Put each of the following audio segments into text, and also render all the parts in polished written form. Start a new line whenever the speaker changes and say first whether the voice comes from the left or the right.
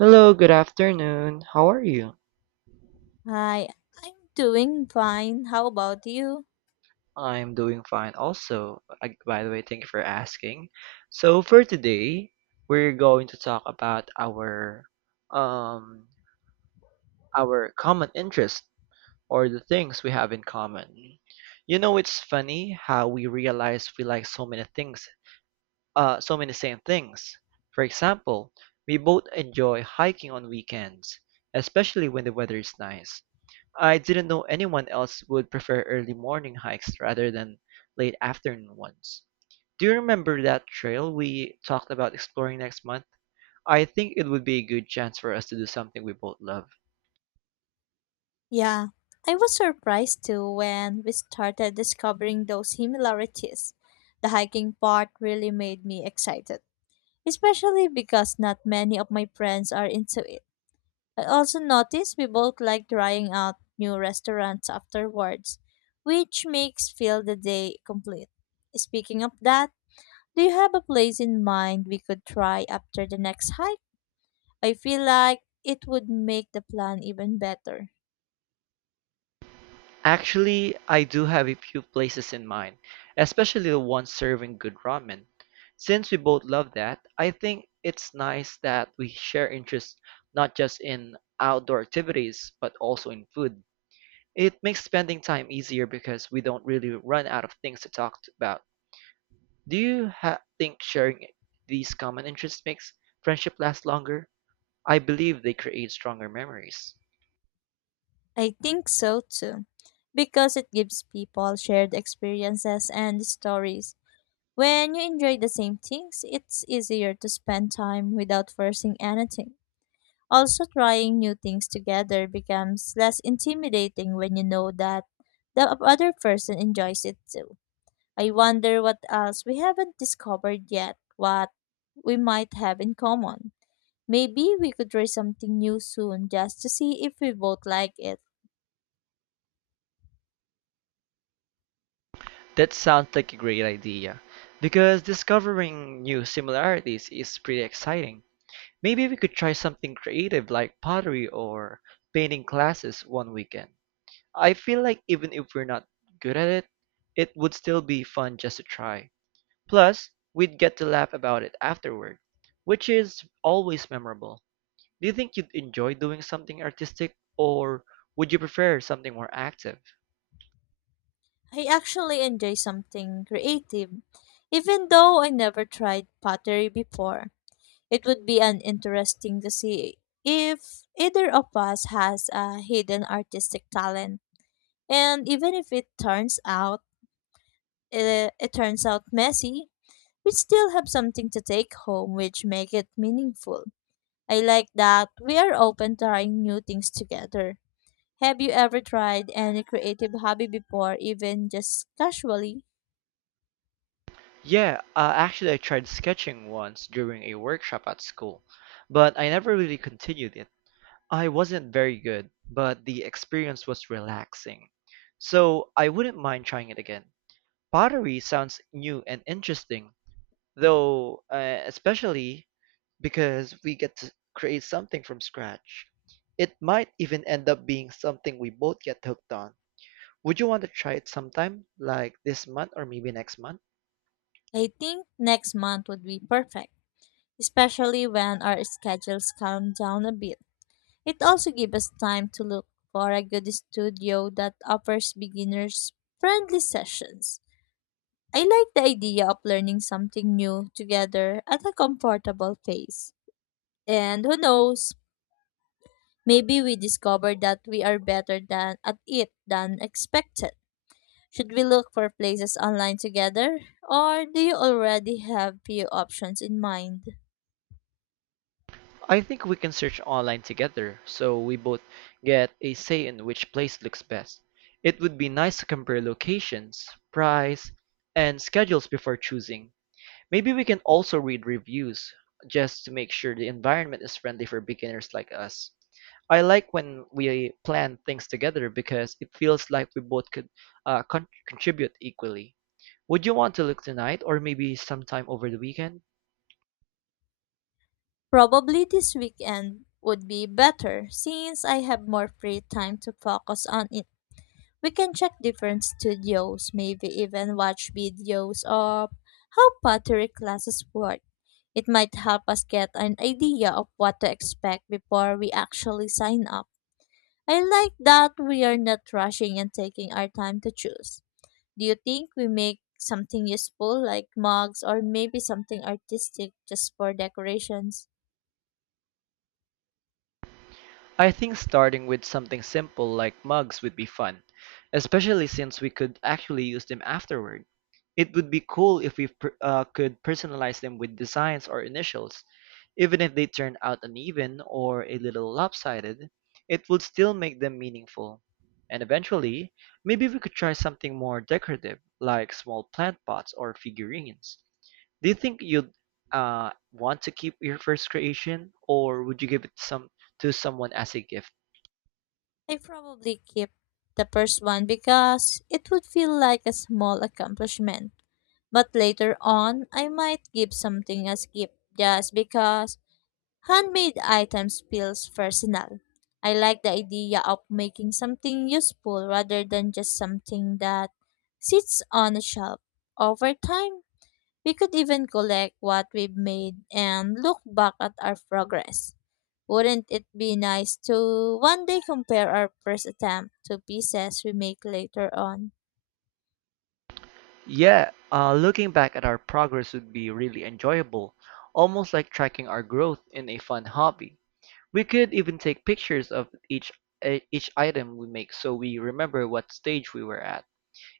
right: Hello, good afternoon. How are you?
left: Hi, I'm doing fine. How about you?
right: I'm doing fine also. By the way, thank you for asking. So for today, we're going to talk about um our common interest or the things we have in common. You know, it's funny how we realize we like so many things, so many same things. For example, we both enjoy hiking on weekends, especially when the weather is nice. I didn't know anyone else would prefer early morning hikes rather than late afternoon ones. Do you remember that trail we talked about exploring next month? I think it would be a good chance for us to do something we both love.
left: Yeah, I was surprised too when we started discovering those similarities. The hiking part really made me excited, especially because not many of my friends are into it. I also noticed we both like trying out new restaurants afterwards, which makes feel the day complete. Speaking of that, do you have a place in mind we could try after the next hike? I feel like it would make the plan even better.
right: Actually, I do have a few places in mind, especially the one serving good ramen. Since we both love that, I think it's nice that we share interests not just in outdoor activities, but also in food. It makes spending time easier because we don't really run out of things to talk about. Think sharing these common interests makes friendship last longer? I believe they create stronger memories.
left: I think so too, because it gives people shared experiences and stories. When you enjoy the same things, it's easier to spend time without forcing anything. Also, trying new things together becomes less intimidating when you know that the other person enjoys it too. I wonder what else we haven't discovered yet, what we might have in common. Maybe we could try something new soon just to see if we both like it.
right: That sounds like a great idea because discovering new similarities is pretty exciting. Maybe we could try something creative like pottery or painting classes one weekend. I feel like even if we're not good at it, it would still be fun just to try. Plus, we'd get to laugh about it afterward, which is always memorable. Do you think you'd enjoy doing something artistic, or would you prefer something more active?
left: I actually enjoy something creative, even though I never tried pottery before. It would be an interesting to see if either of us has a hidden artistic talent. And even if it turns out messy, we still have something to take home which make it meaningful. I like that we are open to trying new things together. Have you ever tried any creative hobby before, even just casually?
right: Yeah, actually, I tried sketching once during a workshop at school, but I never really continued it. I wasn't very good, but the experience was relaxing. So I wouldn't mind trying it again. Pottery sounds new and interesting, though, especially because we get to create something from scratch. It might even end up being something we both get hooked on. Would you want to try it sometime, like this month or maybe next month?
left: I think next month would be perfect, especially when our schedules calm down a bit. It also gives us time to look for a good studio that offers beginners friendly sessions. I like the idea of learning something new together at a comfortable pace. And who knows, maybe we discover that we are better than at it than expected. Should we look for places online together, or do you already have few options in mind?
right: I think we can search online together so we both get a say in which place looks best. It would be nice to compare locations, price, and schedules before choosing. Maybe we can also read reviews just to make sure the environment is friendly for beginners like us. I like when we plan things together because it feels like we both could contribute equally. Would you want to look tonight or maybe sometime over the weekend?
left: Probably this weekend would be better since I have more free time to focus on it. We can check different studios, maybe even watch videos of how pottery classes work. It might help us get an idea of what to expect before we actually sign up. I like that we are not rushing and taking our time to choose. Do you think we make something useful like mugs or maybe something artistic just for decorations?
right: I think starting with something simple like mugs would be fun, especially since we could actually use them afterward. It would be cool if we could personalize them with designs or initials. Even if they turn out uneven or a little lopsided, it would still make them meaningful. And eventually, maybe we could try something more decorative, like small plant pots or figurines. Do you think you'd want to keep your first creation, or would you give it some to someone as a gift?
left: I probably keep the first one because it would feel like a small accomplishment. But later on, I might give something as gift just because Handmade items feels personal. I like the idea of making something useful rather than just something that sits on a shelf. Over time, we could even collect what we've made and look back at our progress. Wouldn't it be nice to one day compare our first attempt to pieces we make later on?
right: Yeah, looking back at our progress would be really enjoyable, almost like tracking our growth in a fun hobby. We could even take pictures of each item we make so we remember what stage we were at.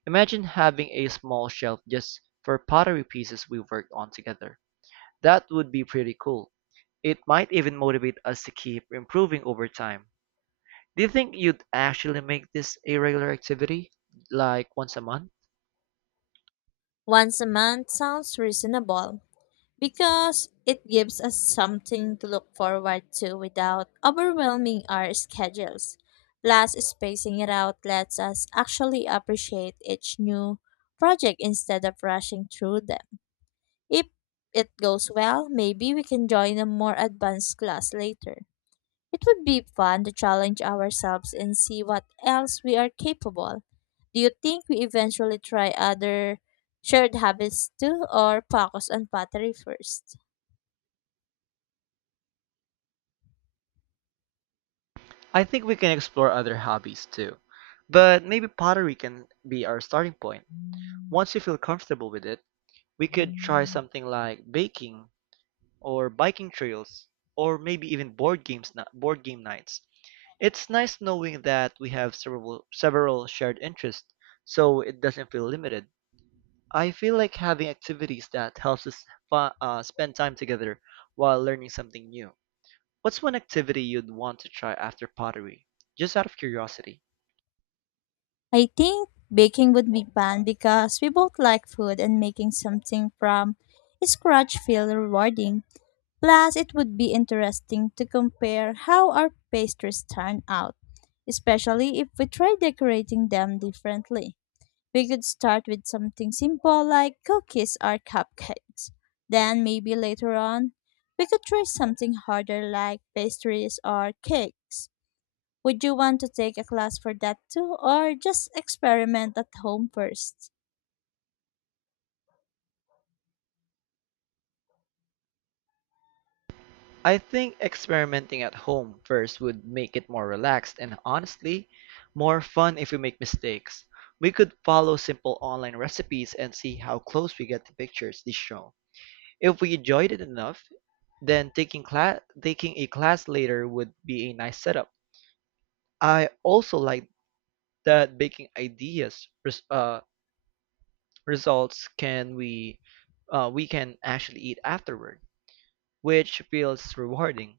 right: Imagine having a small shelf just for pottery pieces we worked on together. That would be pretty cool. It might even motivate us to keep improving over time. Do you think you'd actually make this a regular activity, like once a month?
left: Once a month sounds reasonable. Because it gives us something to look forward to without overwhelming our schedules. Plus, spacing it out lets us actually appreciate each new project instead of rushing through them. If it goes well, maybe we can join a more advanced class later. It would be fun to challenge ourselves and see what else we are capable. Do you think we eventually try other shared habits too or focus on pottery first?
right: I think we can explore other hobbies too. But maybe pottery can be our starting point. Once you feel comfortable with it, we could try something like baking or biking trails or maybe even board game nights. It's nice knowing that we have several shared interests so it doesn't feel limited. I feel like having activities that helps us spend time together while learning something new. What's one activity you'd want to try after pottery? Just out of curiosity.
left: I think baking would be fun because we both like food and making something from scratch feels rewarding. Plus, it would be interesting to compare how our pastries turn out, especially if we try decorating them differently. We could start with something simple like cookies or cupcakes. Then, maybe later on, we could try something harder like pastries or cakes. Would you want to take a class for that too, or just experiment at home first?
right: I think experimenting at home first would make it more relaxed and honestly, more fun if we make mistakes. We could follow simple online recipes and see how close we get to pictures they show. If we enjoyed it enough, then taking a class later would be a nice setup. I also like that baking ideas res- results can we can actually eat afterward, which feels rewarding.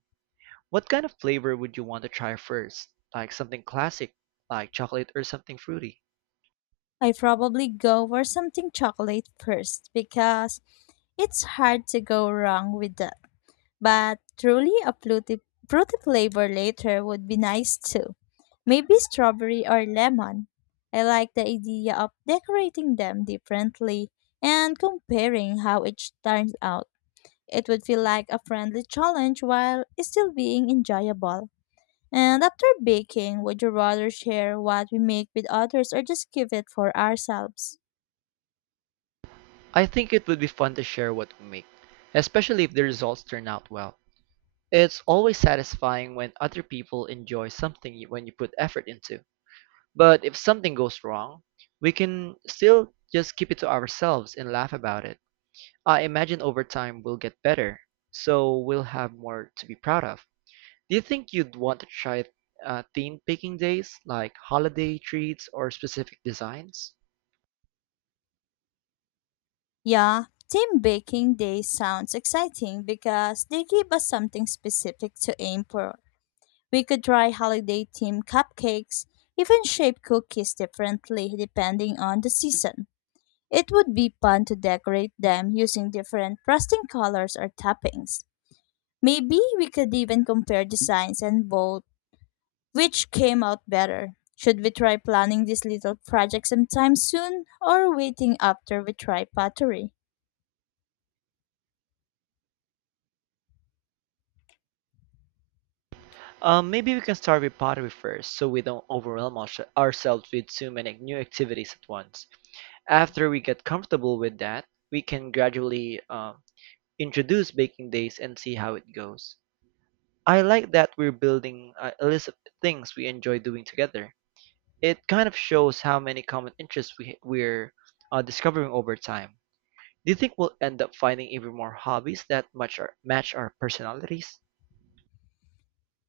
right: What kind of flavor would you want to try first? Like something classic, like chocolate or something fruity?
left: I probably go for something chocolate first because it's hard to go wrong with that. But truly a fruity flavor later would be nice too. Maybe strawberry or lemon. I like the idea of decorating them differently and comparing how each turns out. It would feel like a friendly challenge while still being enjoyable. And after baking, would you rather share what we make with others or just keep it for ourselves?
right: I think it would be fun to share what we make, especially if the results turn out well. It's always satisfying when other people enjoy when you put effort into. But if something goes wrong, we can still just keep it to ourselves and laugh about it. I imagine over time we'll get better, so we'll have more to be proud of. Do you think you'd want to try theme picking days, like holiday treats or specific designs?
left: Yeah, team baking day sounds exciting because they give us something specific to aim for. We could try holiday themed cupcakes, even shape cookies differently depending on the season. It would be fun to decorate them using different frosting colors or toppings. Maybe we could even compare designs and vote which came out better. Should we try planning this little project sometime soon or waiting after we try pottery?
right: Maybe we can start with pottery first, so we don't ourselves with too many new activities at once. After we get comfortable with that, we can gradually introduce baking days and see how it goes. I like that we're building a list of things we enjoy doing together. It kind of shows how many common interests we're discovering over time. Do you think we'll end up finding even more hobbies match our personalities?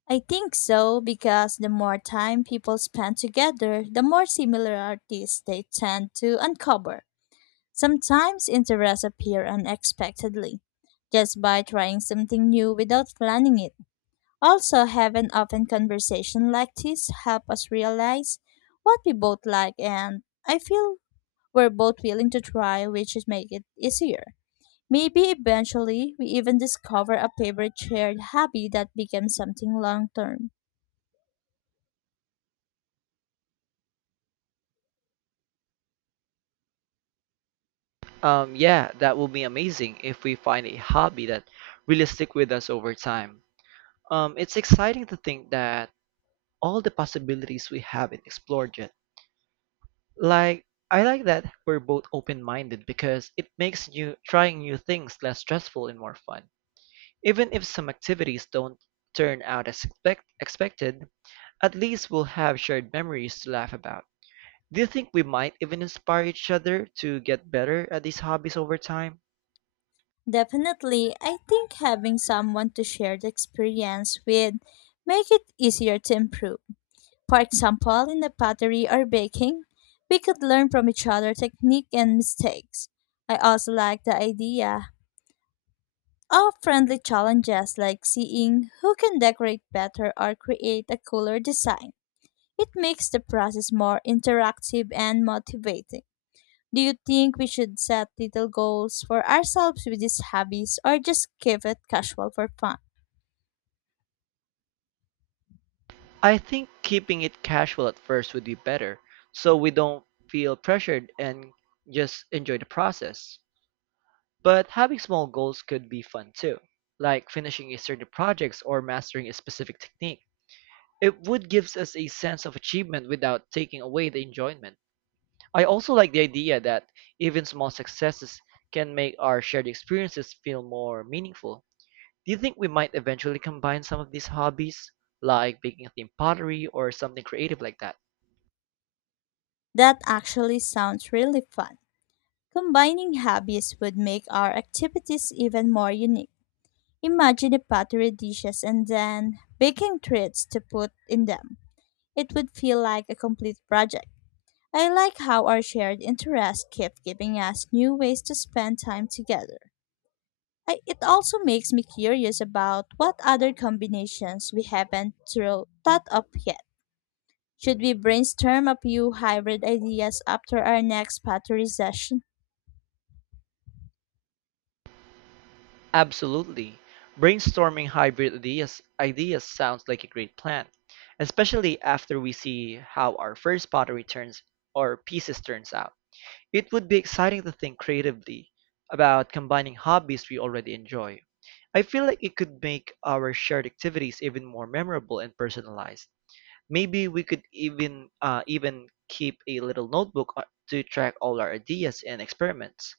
left: I think so because the more time people spend together, the more similarities they tend to uncover. Sometimes interests appear unexpectedly, just by trying something new without planning it. Also, having open conversation like this help us realize what we both like and I feel we're both willing to try, which is make it easier. Maybe eventually we even discover a favorite shared hobby that becomes something long term.
right: Yeah, that will be amazing if we find a hobby that really stick with us over time. It's exciting to think that all the possibilities we haven't explored yet. Like, I like that we're both open-minded because it makes new trying new things less stressful and more fun. Even if some activities don't turn out as expected, at least we'll have shared memories to laugh about. Do you think we might even inspire each other to get better at these hobbies over time?
left: Definitely, I think having someone to share the experience with make it easier to improve. For example, in the pottery or baking, we could learn from each other technique and mistakes. I also like the idea of friendly challenges like seeing who can decorate better or create a cooler design. It makes the process more interactive and motivating. Do you think we should set little goals for ourselves with these hobbies or just keep it casual for fun?
right: I think keeping it casual at first would be better, so we don't feel pressured and just enjoy the process. But having small goals could be fun too, like finishing a certain project or mastering a specific technique. It would gives us a sense of achievement without taking away the enjoyment. I also like the idea that even small successes can make our shared experiences feel more meaningful. Do you think we might eventually combine some of these hobbies, like baking a themed pottery or something creative like that?
left: That actually sounds really fun. Combining hobbies would make our activities even more unique. Imagine the pottery dishes and then baking treats to put in them. It would feel like a complete project. I like how our shared interests keep giving us new ways to spend time together. It also makes me curious about what other combinations we haven't thought of yet. Should we brainstorm a few hybrid ideas after our next pottery session?
right: Absolutely. Brainstorming hybrid ideas ideas sounds like a great plan, especially after we see how our first pottery turns or pieces turns out. It would be exciting to think creatively about combining hobbies we already enjoy. I feel like it could make our shared activities even more memorable and personalized. Maybe we could even even keep a little notebook to track all our ideas and experiments.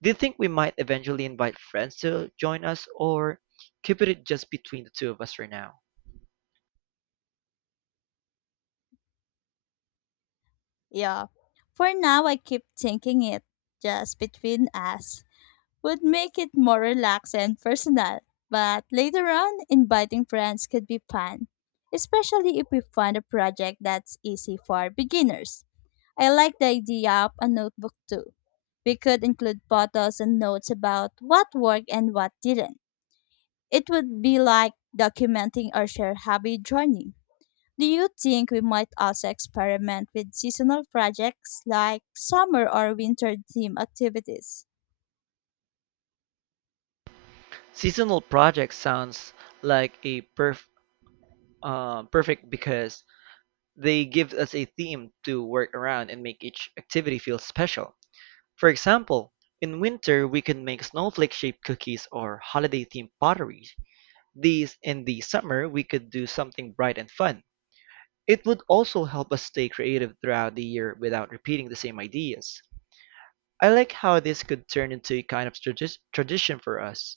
right: Do you think we might eventually invite friends to join us or keep it just between the two of us for now?
left: Yeah. For now, I keep thinking it just between us would make it more relaxed and personal. But later on, inviting friends could be fun, especially if we find a project that's easy for beginners. I like the idea of a notebook too. We could include photos and notes about what worked and what didn't. It would be like documenting our shared hobby journey. Do you think we might also experiment with seasonal projects like summer or winter theme activities?
right: Seasonal projects sounds like a perfect because they give us a theme to work around and make each activity feel special. For example, in winter we could make snowflake-shaped cookies or holiday-themed pottery. These in the summer we could do something bright and fun. It would also help us stay creative throughout the year without repeating the same ideas. I like how this could turn into a kind of tradition for us.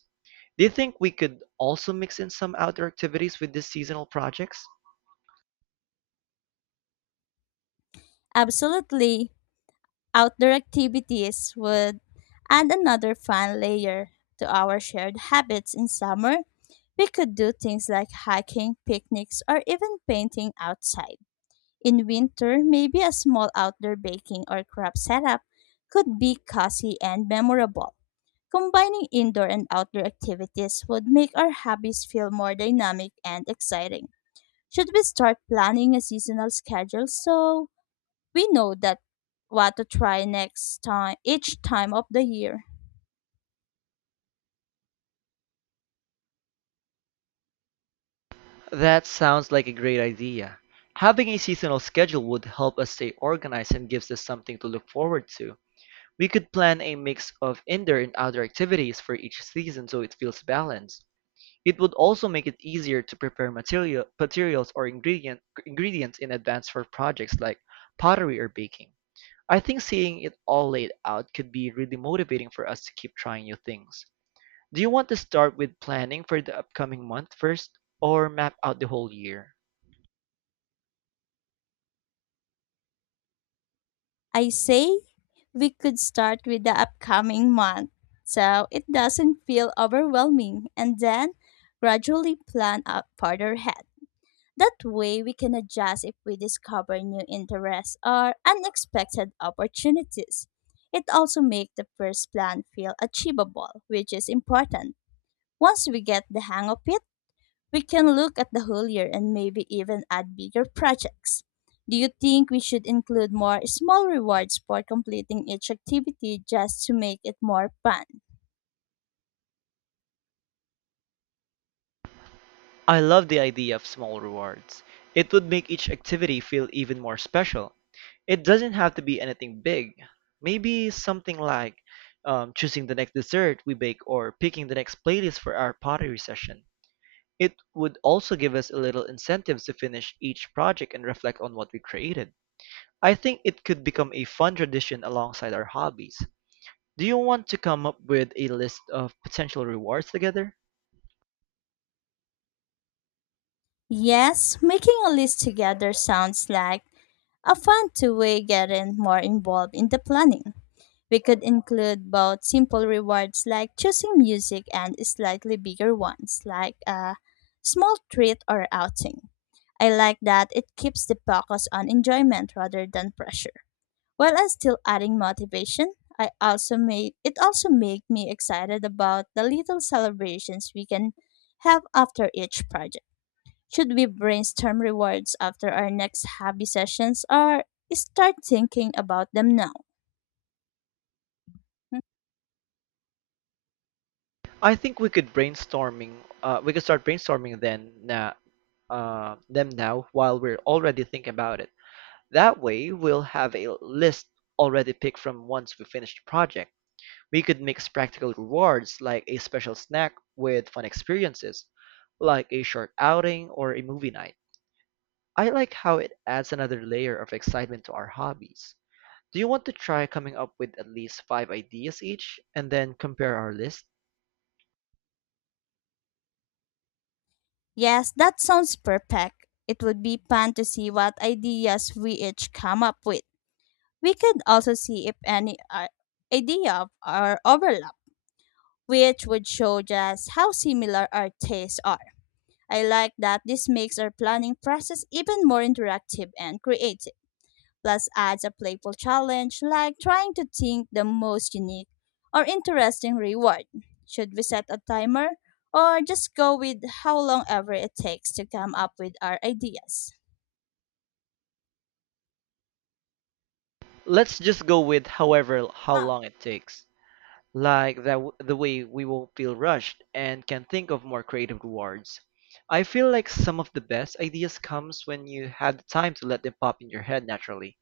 right: Do you think we could also mix in some outdoor activities with these seasonal projects?
left: Absolutely. Outdoor activities would add another fun layer to our shared habits in summer. We could do things like hiking, picnics, or even painting outside. In winter, maybe a small outdoor baking or craft setup could be cozy and memorable. Combining indoor and outdoor activities would make our hobbies feel more dynamic and exciting. Should we start planning a seasonal schedule so we know that what to try next time each time of the year?
right: That sounds like a great idea. Having a seasonal schedule would help us stay organized and gives us something to look forward to. We could plan a mix of indoor and outdoor activities for each season so it feels balanced. It would also make it easier to prepare materials or ingredients in advance for projects like pottery or baking. I think seeing it all laid out could be really motivating for us to keep trying new things. Do you want to start with planning for the upcoming month first or map out the whole year?
left: I say we could start with the upcoming month so it doesn't feel overwhelming and then gradually plan up further ahead. That way we can adjust if we discover new interests or unexpected opportunities. It also makes the first plan feel achievable, which is important. Once we get the hang of it, we can look at the whole year and maybe even add bigger projects. Do you think we should include more small rewards for completing each activity just to make it more fun?
right: I love the idea of small rewards. It would make each activity feel even more special. It doesn't have to be anything big. Maybe something like choosing the next dessert we bake or picking the next playlist for our pottery session. It would also give us a little incentives to finish each project and reflect on what we created. I think it could become a fun tradition alongside our hobbies. Do you want to come up with a list of potential rewards together?
left: Yes, making a list together sounds like a fun two-way getting more involved in the planning. We could include both simple rewards like choosing music and slightly bigger ones like a small treat or outing. I like that it keeps the focus on enjoyment rather than pressure. While I still adding motivation, I also made it also make me excited about the little celebrations we can have after each project. Should we brainstorm rewards after our next hobby sessions or start thinking about them now? Hı.
right: I think we could brainstorming. We could start brainstorming then na them now while we're already thinking about it. That way, we'll have a list already picked from once we finish the project. We could mix practical rewards like a special snack with fun experiences, like a short outing or a movie night. I like how it adds another layer of excitement to our hobbies. Do you want to try coming up with at least five ideas each and then compare our list?
left: Yes, that sounds perfect. It would be fun to see what ideas we each come up with. We could also see if any idea of our overlap, which would show just how similar our tastes are. I like that this makes our planning process even more interactive and creative, plus adds a playful challenge like trying to think the most unique or interesting reward. Should we set a timer or just go with how long ever it takes to come up with our ideas?
right: Let's just go with however how
left: Ah,
right: long it takes. Like the way we won't feel rushed and can think of more creative rewards. I feel like some of the best ideas comes when you had the time to let them pop in your head naturally.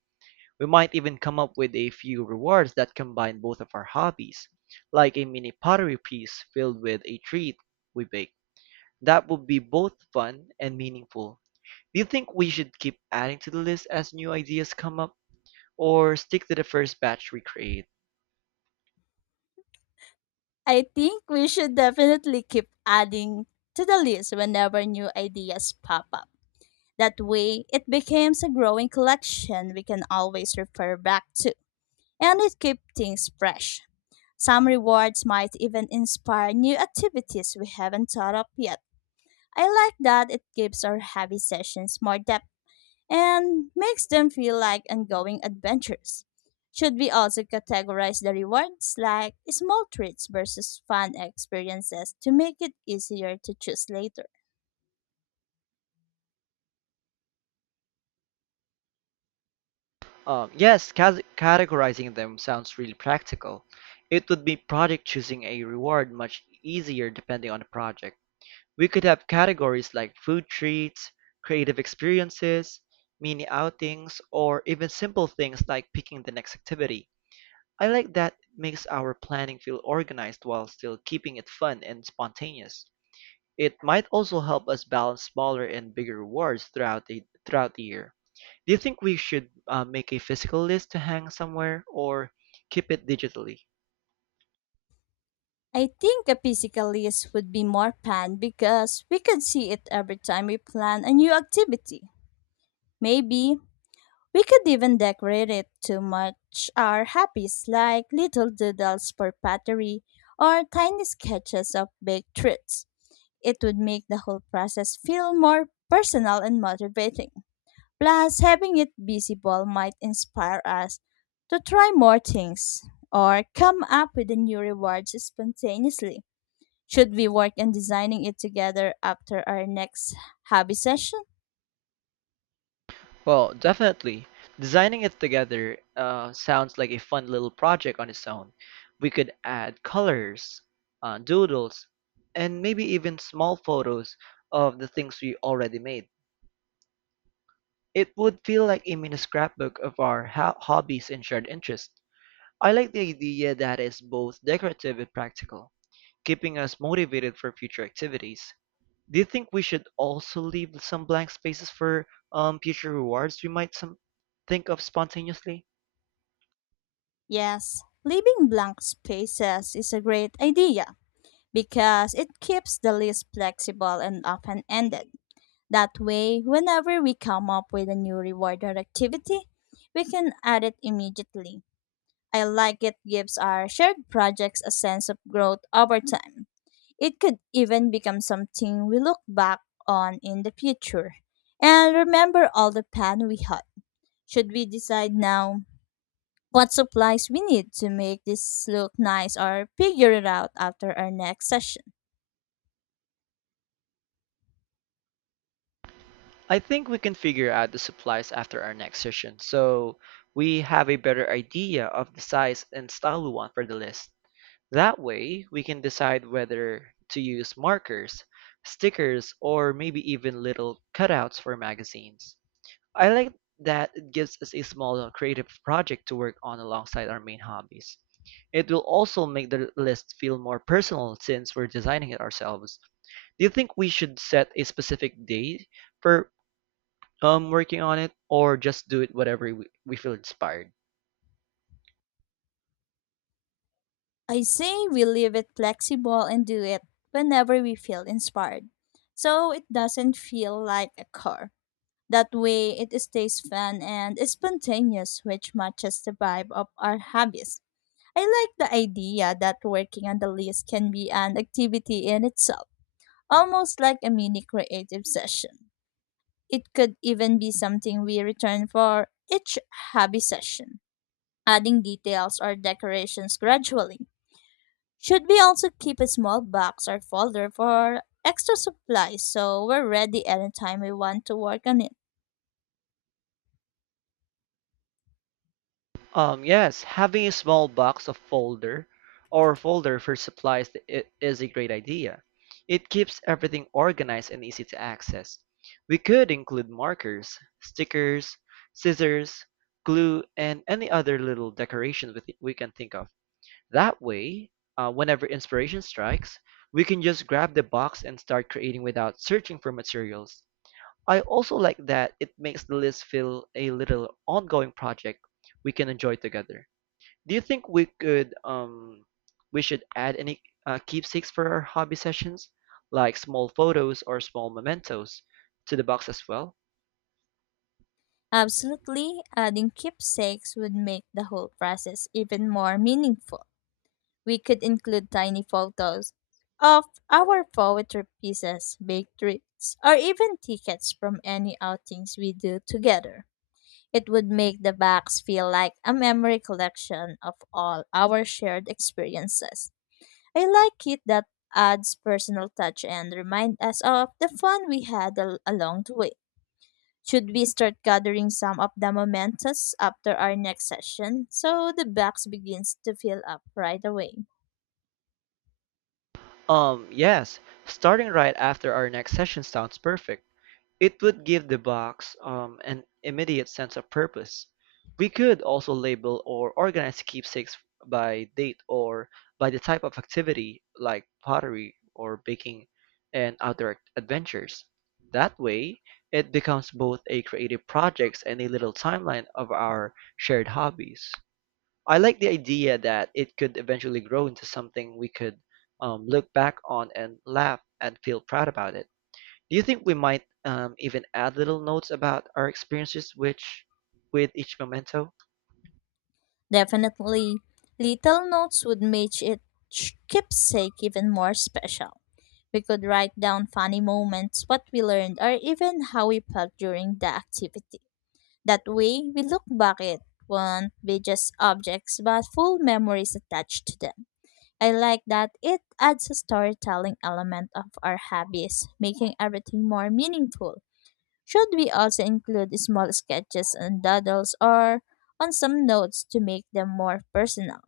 right: We might even come up with a few rewards that combine both of our hobbies, like a mini pottery piece filled with a treat we bake. That would be both fun and meaningful. Do you think we should keep adding to the list as new ideas come up, or stick to the first batch we create?
left: I think we should definitely keep adding to the list whenever new ideas pop up. That way, it becomes a growing collection we can always refer back to, and it keeps things fresh. Some rewards might even inspire new activities we haven't thought of yet. I like that it gives our heavy sessions more depth and makes them feel like ongoing adventures. Should we also categorize the rewards like small treats versus fun experiences to make it easier to choose later?
right: Yes, categorizing them sounds really practical. It would be project choosing a reward much easier depending on the project. We could have categories like food treats, creative experiences, mini outings, or even simple things like picking the next activity. I like that it makes our planning feel organized while still keeping it fun and spontaneous. It might also help us balance smaller and bigger rewards throughout the year. Do you think we should make a physical list to hang somewhere or keep it digitally?
left: I think a physical list would be more fun because we could see it every time we plan a new activity. Maybe we could even decorate it to match our hobbies, like little doodles for pottery or tiny sketches of baked treats. It would make the whole process feel more personal and motivating. Plus, having it visible might inspire us to try more things or come up with a new reward spontaneously. Should we work on designing it together after our next hobby session?
right: Well, definitely. Designing it together sounds like a fun little project on its own. We could add colors, doodles, and maybe even small photos of the things we already made. It would feel like a mini scrapbook of our hobbies and shared interests. I like the idea that is both decorative and practical, keeping us motivated for future activities. Do you think we should also leave some blank spaces for future rewards we might some think of spontaneously?
left: Yes, leaving blank spaces is a great idea, because it keeps the list flexible and open ended. That way, whenever we come up with a new reward or activity, we can add it immediately. I like it gives our shared projects a sense of growth over time. It could even become something we look back on in the future and remember all the fun we had. Should we decide now what supplies we need to make this look nice or figure it out after our next session?
right: I think we can figure out the supplies after our next session, so we have a better idea of the size and style we want for the list. That way, we can decide whether to use markers, stickers, or maybe even little cutouts for magazines. I like that it gives us a small creative project to work on alongside our main hobbies. It will also make the list feel more personal since we're designing it ourselves. Do you think we should set a specific date for working on it, or just do it whatever we feel inspired?
left: I say we leave it flexible and do it whenever we feel inspired, so it doesn't feel like a core. That way it stays fun and spontaneous, which matches the vibe of our hobbies. I like the idea that working on the list can be an activity in itself, almost like a mini creative session. It could even be something we return for each hobby session, adding details or decorations gradually. Should we also keep a small box or folder for extra supplies so we're ready anytime we want to work on it?
right: Yes, having a small box of folder or folder for supplies is a great idea. It keeps everything organized and easy to access. We could include markers, stickers, scissors, glue, and any other little decorations we can think of. That way, whenever inspiration strikes, we can just grab the box and start creating without searching for materials. I also like that it makes the list feel a little ongoing project we can enjoy together. Do you think we should add any keepsakes for our hobby sessions, like small photos or small mementos, to the box as well?
left: Absolutely, adding keepsakes would make the whole process even more meaningful. We could include tiny photos of our poetry pieces, baked treats, or even tickets from any outings we do together. It would make the box feel like a memory collection of all our shared experiences. I like it that adds personal touch and remind us of the fun we had along the way. Should we start gathering some of the mementos after our next session so the box begins to fill up right away?
right: Yes, starting right after our next session sounds perfect. It would give the box an immediate sense of purpose. We could also label or organize keepsakes by date or by the type of activity, like pottery or baking and outdoor adventures. That way, it becomes both a creative project and a little timeline of our shared hobbies. I like the idea that it could eventually grow into something we could look back on and laugh and feel proud about it. Do you think we might even add little notes about our experiences with each memento?
left: Definitely, little notes would make it keepsake even more special. We could write down funny moments, what we learned, or even how we felt during the activity. That way, we look back it won't be just objects but full memories attached to them. I like that it adds a storytelling element of our hobbies, making everything more meaningful. Should we also include small sketches and doodles or on some notes to make them more personal?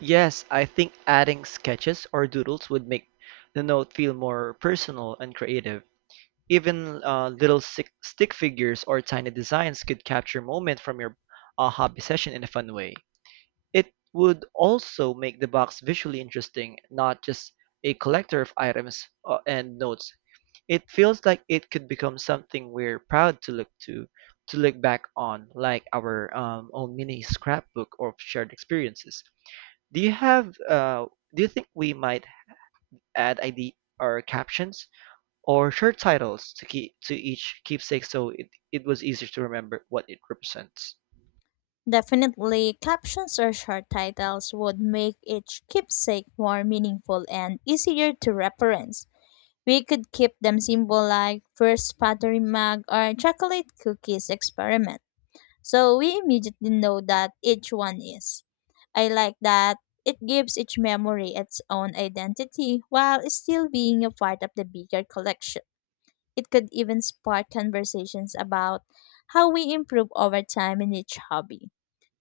right: Yes, I think adding sketches or doodles would make the note feel more personal and creative. Even stick figures or tiny designs could capture moment from your hobby session in a fun way. It would also make the box visually interesting, not just a collector of items and notes. It feels like it could become something we're proud to look back on, like our own mini scrapbook of shared experiences. Do you have? Do you think we might add ID or captions? Or short titles to keep to each keepsake so it was easier to remember what it represents?
left: Definitely, captions or short titles would make each keepsake more meaningful and easier to reference. We could keep them simple like first pottery mug or chocolate cookies experiment, so we immediately know that each one is. I like that it gives each memory its own identity while still being a part of the bigger collection. It could even spark conversations about how we improve over time in each hobby.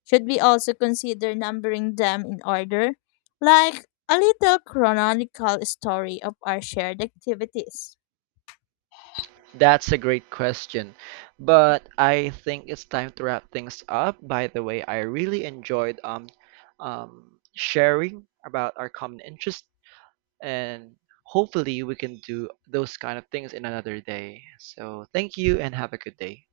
left: Should we also consider numbering them in order, like a little chronological story of our shared activities?
right: That's a great question, but I think it's time to wrap things up. By the way, I really enjoyed sharing about our common interest and hopefully we can do those kind of things in another day. So thank you and have a good day.